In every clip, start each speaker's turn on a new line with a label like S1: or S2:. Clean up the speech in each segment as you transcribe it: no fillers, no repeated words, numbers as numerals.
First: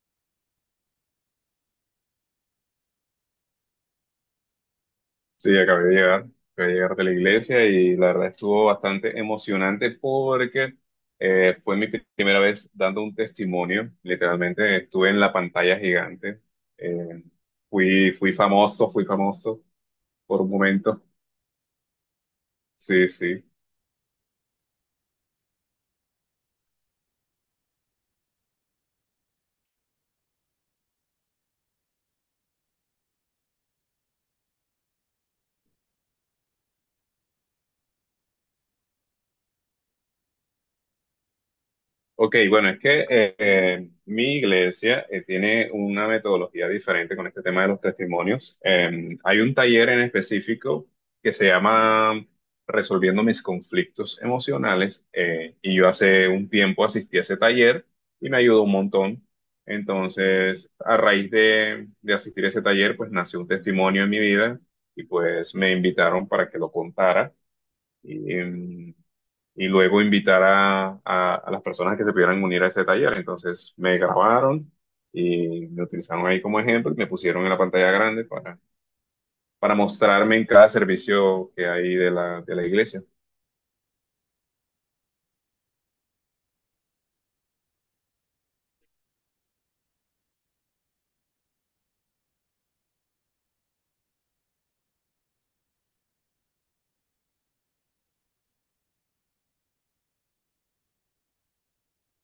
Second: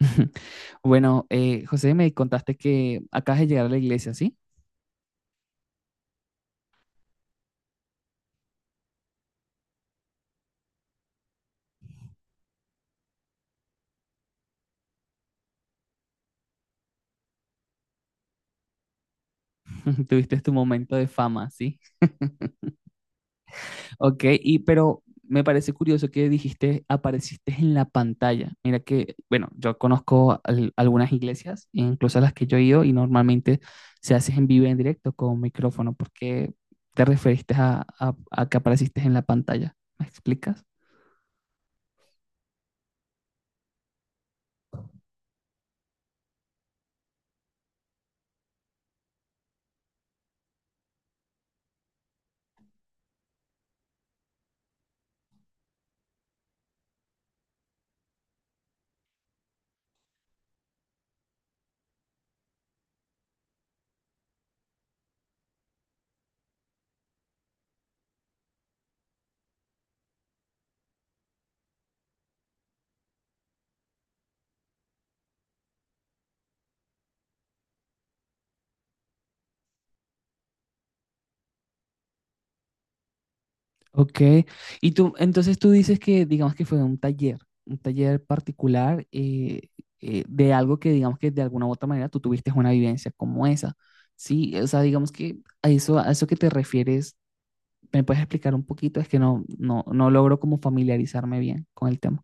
S1: Bueno, José, me contaste que acabas de llegar a la iglesia, ¿sí?
S2: Sí, acabé de llegar de la iglesia y la verdad estuvo bastante emocionante porque fue mi primera vez dando un testimonio. Literalmente estuve en la pantalla gigante. Eh, fui famoso
S1: Tuviste
S2: por un
S1: tu momento
S2: momento.
S1: de fama, ¿sí?
S2: Sí, sí.
S1: Ok, y pero me parece curioso que dijiste, apareciste en la pantalla. Mira que, bueno, yo conozco algunas iglesias, incluso a las que yo he ido, y normalmente se hace en vivo y en directo con micrófono. ¿Por qué te referiste a que apareciste en la pantalla? ¿Me explicas?
S2: Ok, bueno, es que mi iglesia tiene una metodología diferente con este tema de los testimonios. Hay un taller en específico que se llama Resolviendo mis conflictos emocionales y yo hace un tiempo asistí a ese taller y me ayudó un montón. Entonces, a raíz de asistir a ese taller, pues nació un testimonio en mi vida y pues me invitaron para que lo contara. Y, em, y luego invitar a las personas que se pudieran unir a ese taller. Entonces me grabaron y me utilizaron ahí como ejemplo y me pusieron en la pantalla grande para mostrarme en cada servicio que hay de de la iglesia.
S1: Ok, y tú, entonces tú dices que digamos que fue un taller particular de algo que digamos que de alguna u otra manera tú tuviste una vivencia como esa, ¿sí? O sea, digamos que a eso que te refieres, ¿me puedes explicar un poquito? Es que no logro como familiarizarme bien con el tema.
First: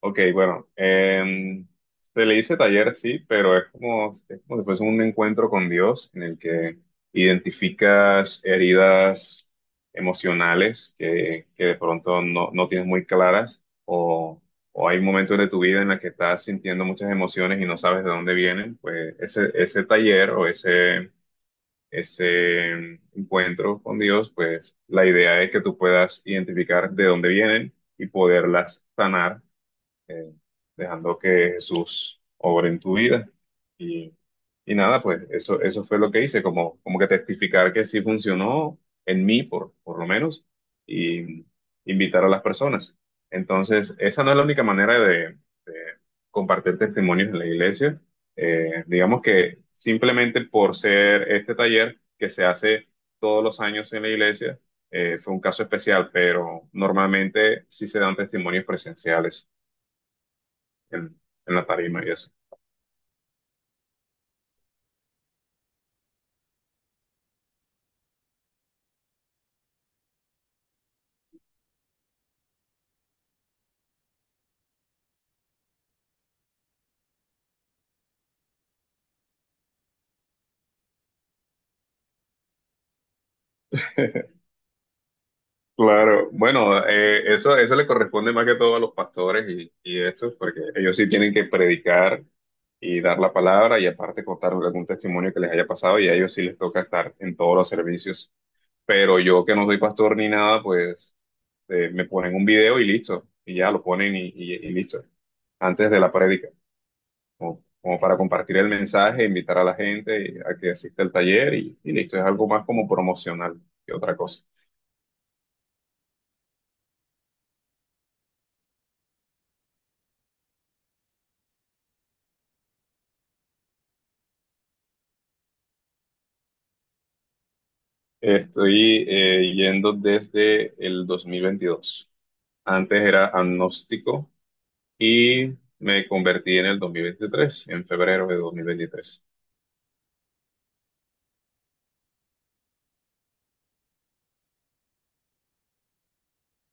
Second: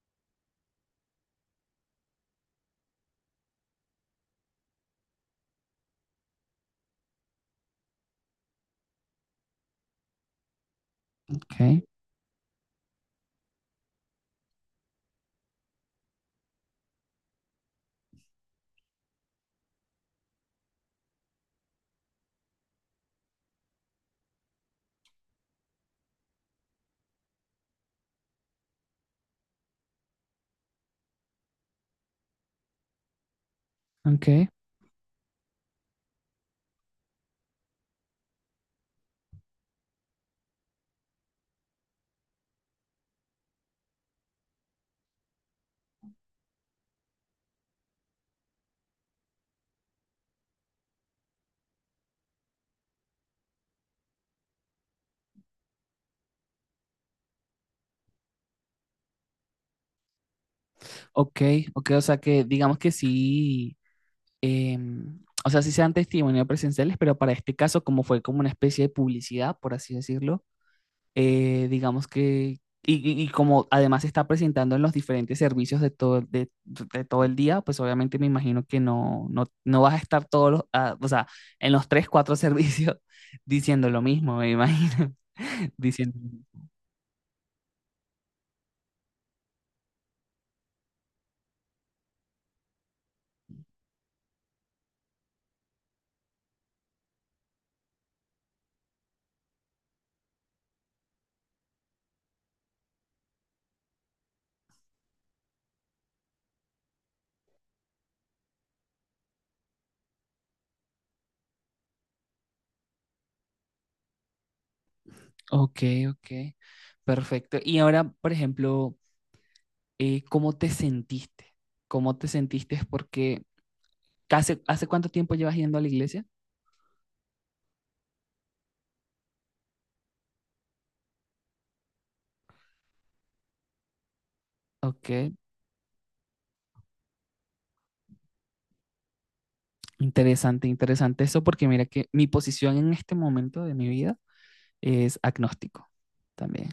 S2: Ok, bueno, se le dice taller, sí, pero es como si fuese un encuentro con Dios en el que identificas heridas emocionales que de
S1: Ok,
S2: pronto no tienes muy claras o hay momentos de tu vida en la que estás sintiendo muchas emociones y no sabes de dónde vienen, pues ese taller o ese encuentro con Dios, pues la idea es que tú puedas identificar de dónde vienen y poderlas sanar eh, dejando que Jesús obre en tu vida. Y,
S1: ok,
S2: y nada, pues eso fue lo que hice, como, como que testificar que sí funcionó en mí, por lo menos, y invitar a las personas. Entonces, esa no es la única manera de compartir testimonios en la iglesia. Digamos que simplemente por ser este taller que se hace todos los años en la iglesia, fue un caso especial, pero normalmente sí se dan testimonios presenciales en,
S1: ok,
S2: en la
S1: ok, o
S2: tarima y
S1: sea
S2: eso.
S1: que digamos que sí, em, o sea, sí sean testimonios presenciales, pero para este caso como fue como una especie de publicidad, por así decirlo, digamos que, y, y como además se está presentando en los diferentes servicios de todo el día, pues obviamente me imagino que no vas a estar todos los, ah, o sea, en los tres, cuatro servicios diciendo lo mismo, me imagino, diciendo,
S2: Claro, bueno, eso, eso le corresponde más que todo a los pastores y estos, porque ellos sí tienen que predicar y dar la palabra y aparte contar algún testimonio que les haya pasado y a ellos sí les toca estar en todos los servicios. Pero yo que no soy pastor ni nada, pues me ponen un video y listo, y ya lo ponen y, y listo, antes de la prédica, como, como para compartir el mensaje, invitar a la gente a que asista al taller y listo, es algo más como promocional que otra cosa.
S1: ok, ok, perfecto. Y ahora, por ejemplo, ¿cómo te sentiste? ¿Cómo te sentiste? Porque, ¿hace, hace cuánto tiempo llevas yendo a la iglesia?
S2: Estoy yendo desde el 2022. Antes era agnóstico
S1: Ok.
S2: y me convertí en el 2023, en febrero de 2023.
S1: Interesante, interesante eso, porque mira que mi posición en este momento de mi vida es agnóstico también.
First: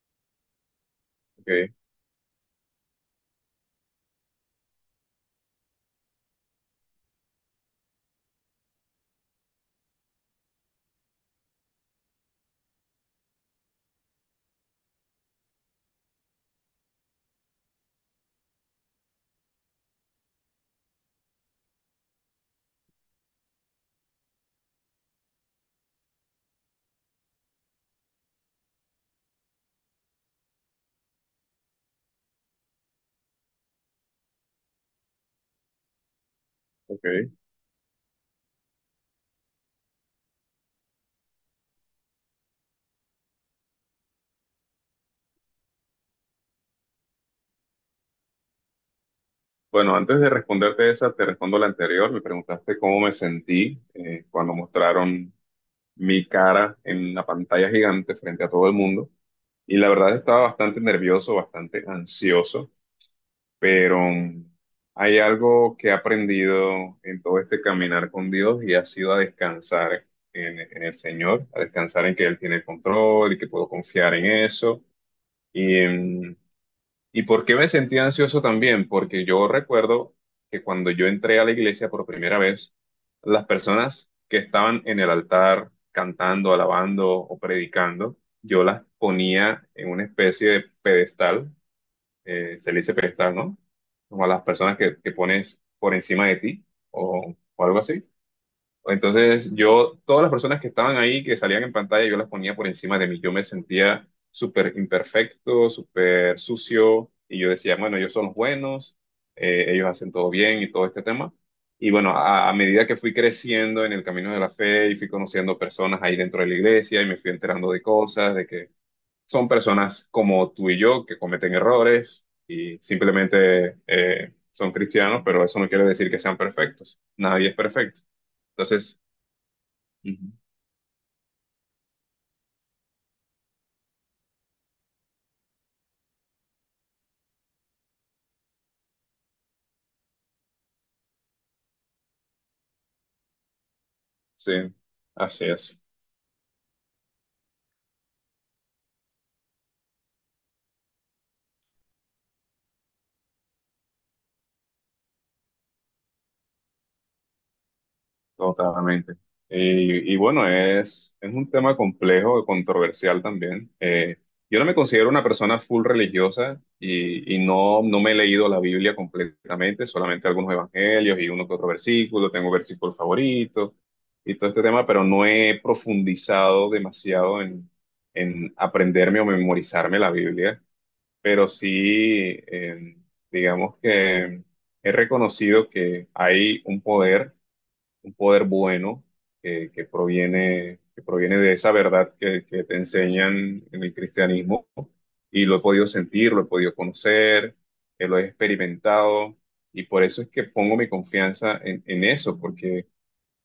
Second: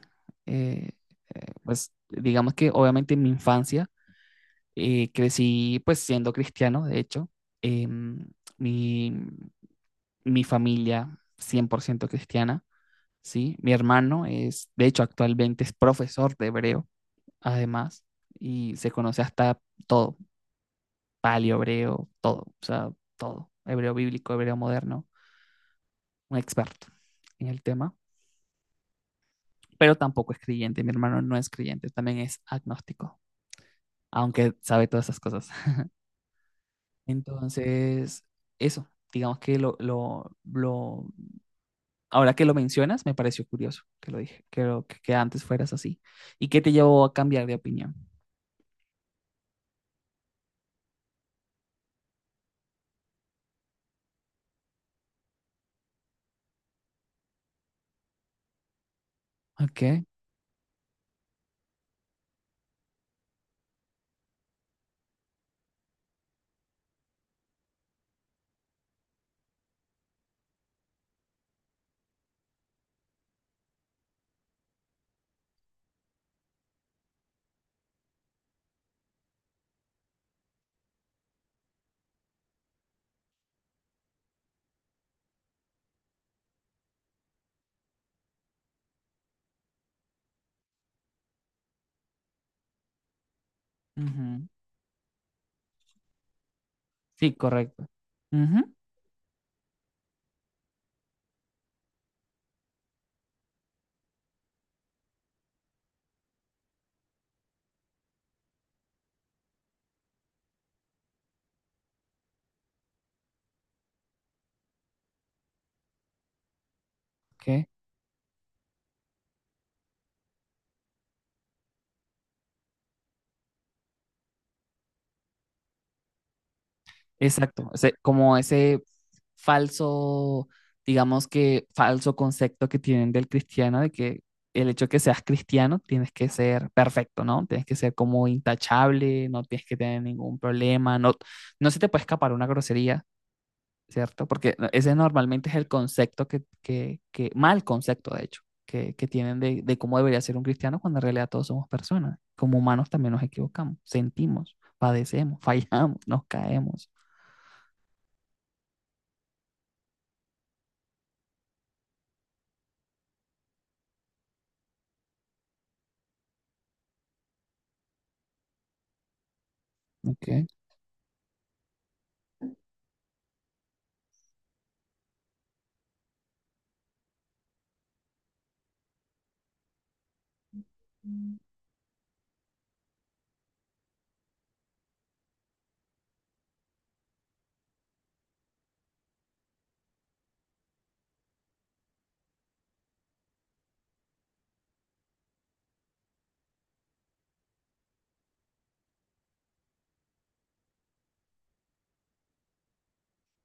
S1: Eh,
S2: Ok,
S1: pues digamos que obviamente en mi infancia, crecí pues siendo cristiano, de hecho, em, mi, mi familia 100% cristiana, ¿sí? Mi hermano es, de hecho, actualmente es profesor de hebreo, además, y se conoce hasta todo, paleo hebreo, todo, o sea, todo, hebreo bíblico, hebreo moderno, un experto en el tema, pero tampoco es creyente. Mi hermano no es creyente, también es agnóstico, aunque sabe todas esas cosas.
S2: ok.
S1: Entonces, eso, digamos que lo, ahora que lo mencionas, me pareció curioso que lo dije, que, que antes fueras así. ¿Y qué te llevó a cambiar de opinión?
S2: Bueno, antes de responderte esa, te respondo la anterior. Me preguntaste cómo me sentí cuando mostraron mi cara en la pantalla gigante frente a todo el mundo. Y la
S1: Ok.
S2: verdad estaba bastante nervioso, bastante ansioso. Pero hay algo que he aprendido en todo este caminar con Dios y ha sido a descansar en el Señor, a descansar en que Él tiene el control y que puedo confiar en eso. Y, em, ¿Y por qué me sentí ansioso también? Porque yo recuerdo que cuando yo entré a la iglesia por primera vez, las personas que estaban en el altar cantando, alabando o predicando, yo las ponía en una especie de pedestal se le dice pedestal, ¿no? Como a las
S1: Ujú.
S2: personas que pones por encima de ti
S1: Sí,
S2: o algo
S1: correcto.
S2: así.
S1: Ujú.
S2: Entonces yo, todas las personas que estaban ahí, que salían en pantalla, yo las ponía por encima de mí. Yo me sentía súper imperfecto, súper sucio y yo decía, bueno, ellos son los buenos, ellos hacen todo bien y todo este tema. Y bueno, a medida que fui creciendo en el camino de la fe y fui conociendo personas ahí dentro de la iglesia y me fui
S1: Ok.
S2: enterando de cosas, de que son personas como tú y yo que cometen errores y simplemente son cristianos, pero eso no quiere decir que sean perfectos. Nadie es
S1: Exacto,
S2: perfecto.
S1: como ese
S2: Entonces, ujú.
S1: falso, digamos que falso concepto que tienen del cristiano, de que el hecho de que seas cristiano tienes que ser perfecto, ¿no? Tienes que ser como intachable, no tienes que tener ningún problema, no, no se te puede escapar una grosería, ¿cierto?
S2: Sí,
S1: Porque ese
S2: así
S1: normalmente es el
S2: es.
S1: concepto que mal concepto, de hecho, que tienen de cómo debería ser un cristiano cuando en realidad todos somos personas. Como humanos también nos equivocamos, sentimos, padecemos, fallamos, nos caemos.
S2: Totalmente. Y bueno, es un tema complejo, controversial también. Yo no me considero una persona full religiosa y no, no me he leído la Biblia completamente, solamente
S1: Ok.
S2: algunos evangelios y uno que otro versículo, tengo versículos favoritos y todo este tema, pero no he profundizado demasiado en aprenderme o memorizarme la Biblia, pero sí, eh, digamos que he reconocido que hay un poder bueno que proviene de esa verdad que te enseñan en el cristianismo y lo he podido sentir, lo he podido conocer, lo he experimentado y por eso es que pongo mi confianza en eso, porque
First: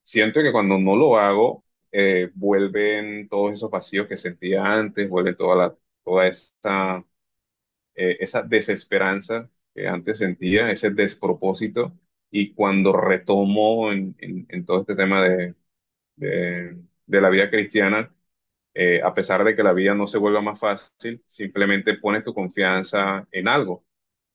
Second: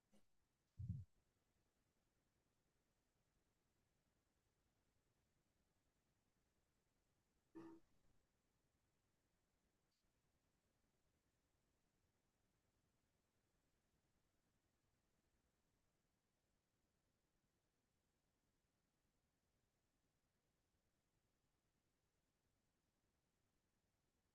S2: siento que cuando no lo hago, vuelven todos esos vacíos que sentía antes, vuelve toda la, toda esa, esa desesperanza que antes sentía, ese despropósito. Y cuando retomo en, en todo este tema de, de la vida cristiana a pesar de que la vida no se vuelva más fácil, simplemente pones tu confianza en algo,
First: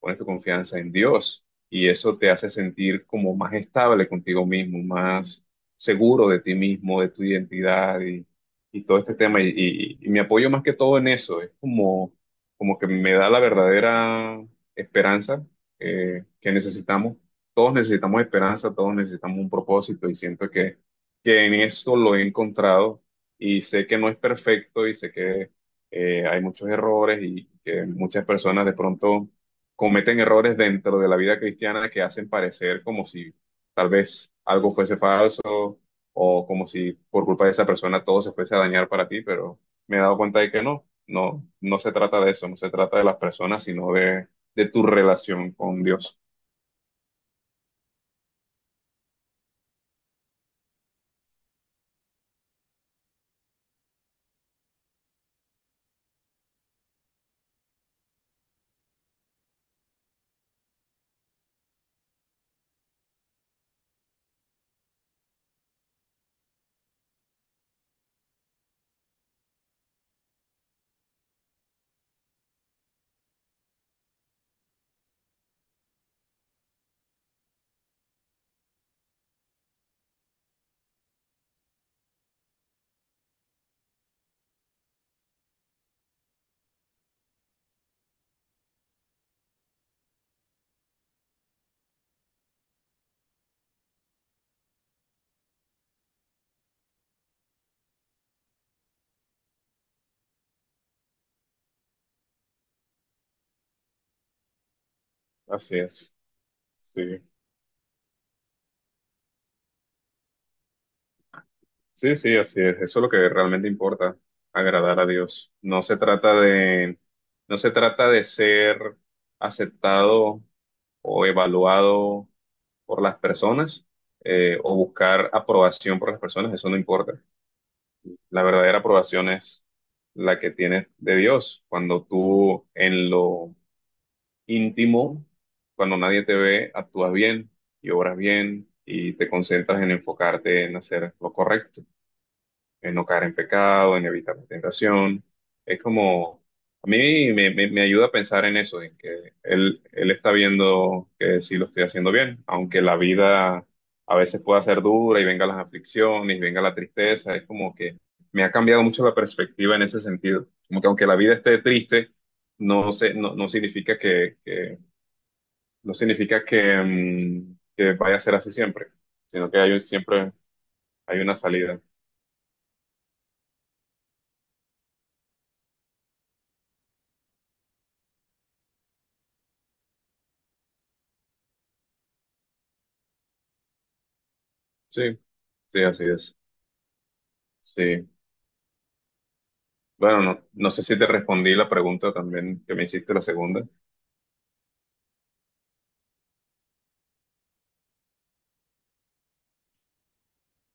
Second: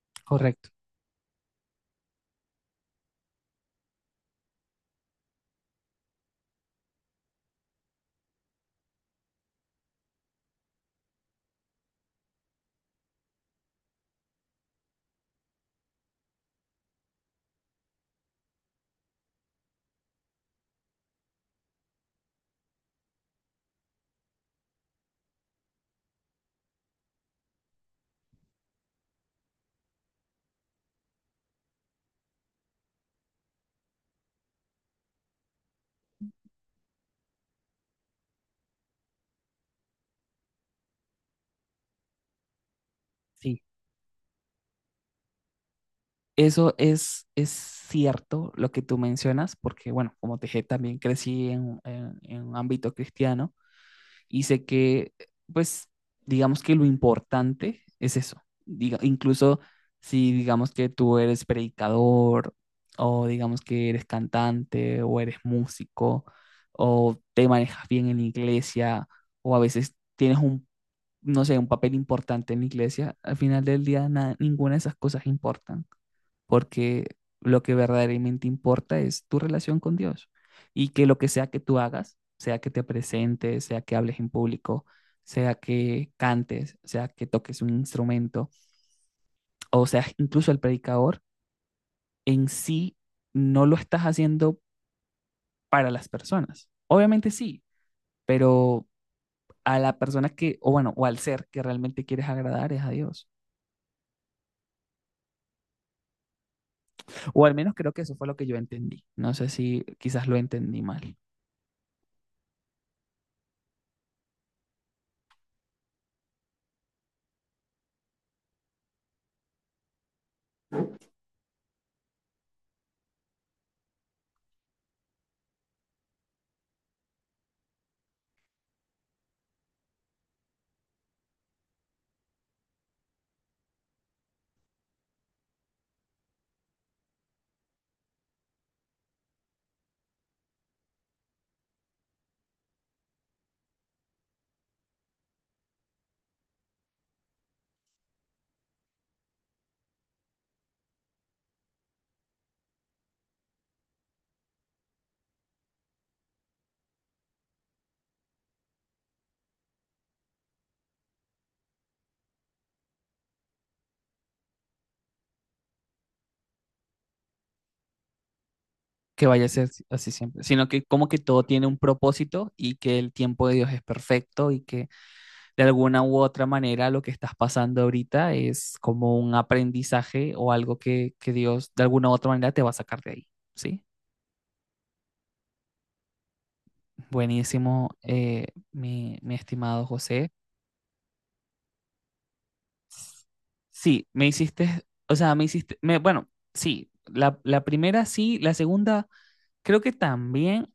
S2: pones tu
S1: Correcto,
S2: confianza en Dios y eso te hace sentir como más estable contigo mismo, más seguro de ti mismo, de tu identidad y todo este tema. Y, y me apoyo más que todo en eso, es como, como que me da la verdadera esperanza que necesitamos. Todos necesitamos esperanza, todos necesitamos un propósito y siento que en eso lo he encontrado y sé que no es perfecto y sé que hay muchos errores y que muchas personas de pronto cometen errores dentro de la vida cristiana que hacen parecer como si tal vez algo fuese falso o como si por culpa de esa persona todo se fuese a dañar para ti, pero me he dado cuenta de que no, no, no se trata de eso, no se trata de las
S1: sí.
S2: personas, sino de tu relación con Dios.
S1: Eso es cierto lo que tú mencionas, porque bueno, como te dije, también crecí en, en un ámbito cristiano y sé que, pues, digamos que lo importante es eso. Diga, incluso si digamos que tú eres predicador o digamos que eres cantante o eres músico o te manejas bien en la iglesia o a veces tienes un no sé, un papel importante en la iglesia, al final del día ninguna de esas cosas importan, porque lo que verdaderamente importa es tu relación con Dios y que lo que sea que tú hagas, sea que te presentes, sea que hables en público, sea que cantes, sea que toques un instrumento, o sea, incluso el predicador, en sí no lo estás haciendo para las personas. Obviamente sí, pero a la persona que, o bueno, o al ser que realmente quieres agradar es a Dios.
S2: Así es. Sí.
S1: O al menos creo que eso fue lo que yo entendí. No sé si quizás lo entendí mal,
S2: Sí, sí, así es. Eso es lo que realmente importa, agradar a Dios. No se trata de, no se trata de ser aceptado o evaluado por las personas o buscar aprobación por las personas. Eso no importa. La verdadera aprobación es la que tienes de Dios. Cuando tú en lo íntimo, cuando nadie te ve, actúas bien y obras bien y te concentras en enfocarte en hacer lo correcto en no caer en pecado, en evitar la tentación. Es como, a mí me, me ayuda a pensar en eso, en que él está viendo que sí lo estoy haciendo bien, aunque la vida a veces pueda ser dura y venga las aflicciones, venga la tristeza, es como que me ha cambiado mucho la perspectiva en ese sentido. Como que aunque la vida esté triste, no sé, no, no significa no significa que, que vaya a ser así siempre,
S1: que vaya a
S2: sino que
S1: ser
S2: hay
S1: si, así
S2: siempre
S1: siempre, sino que como que
S2: hay una
S1: todo tiene un
S2: salida.
S1: propósito y que el tiempo de Dios es perfecto y que de alguna u otra manera lo que estás pasando ahorita es como un aprendizaje o algo que Dios de alguna u otra manera te va a sacar de ahí, ¿sí?
S2: Sí, sí, así es.
S1: Buenísimo,
S2: Sí.
S1: mi, mi estimado
S2: Bueno,
S1: José.
S2: no, no sé si te respondí la pregunta también que me hiciste, la segunda.
S1: Sí, me hiciste, o sea, me hiciste, me, bueno, sí, la primera sí, la segunda creo que también,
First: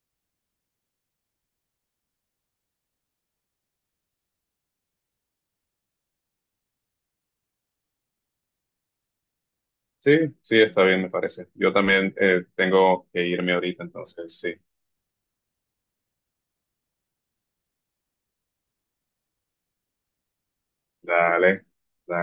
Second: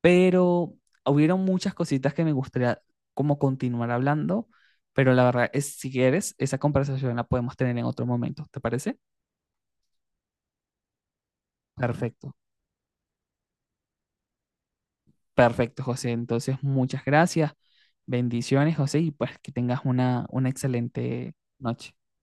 S1: pero hubieron muchas cositas que me gustaría como continuar hablando, pero la verdad es, si quieres, esa conversación la podemos tener en otro momento, ¿te parece?
S2: Sí, sí, está bien, me parece. Yo también
S1: Perfecto,
S2: tengo que irme ahorita, entonces sí.
S1: perfecto, José. Entonces, muchas gracias, bendiciones, José, y pues que tengas una excelente
S2: Dale,
S1: noche.
S2: dale.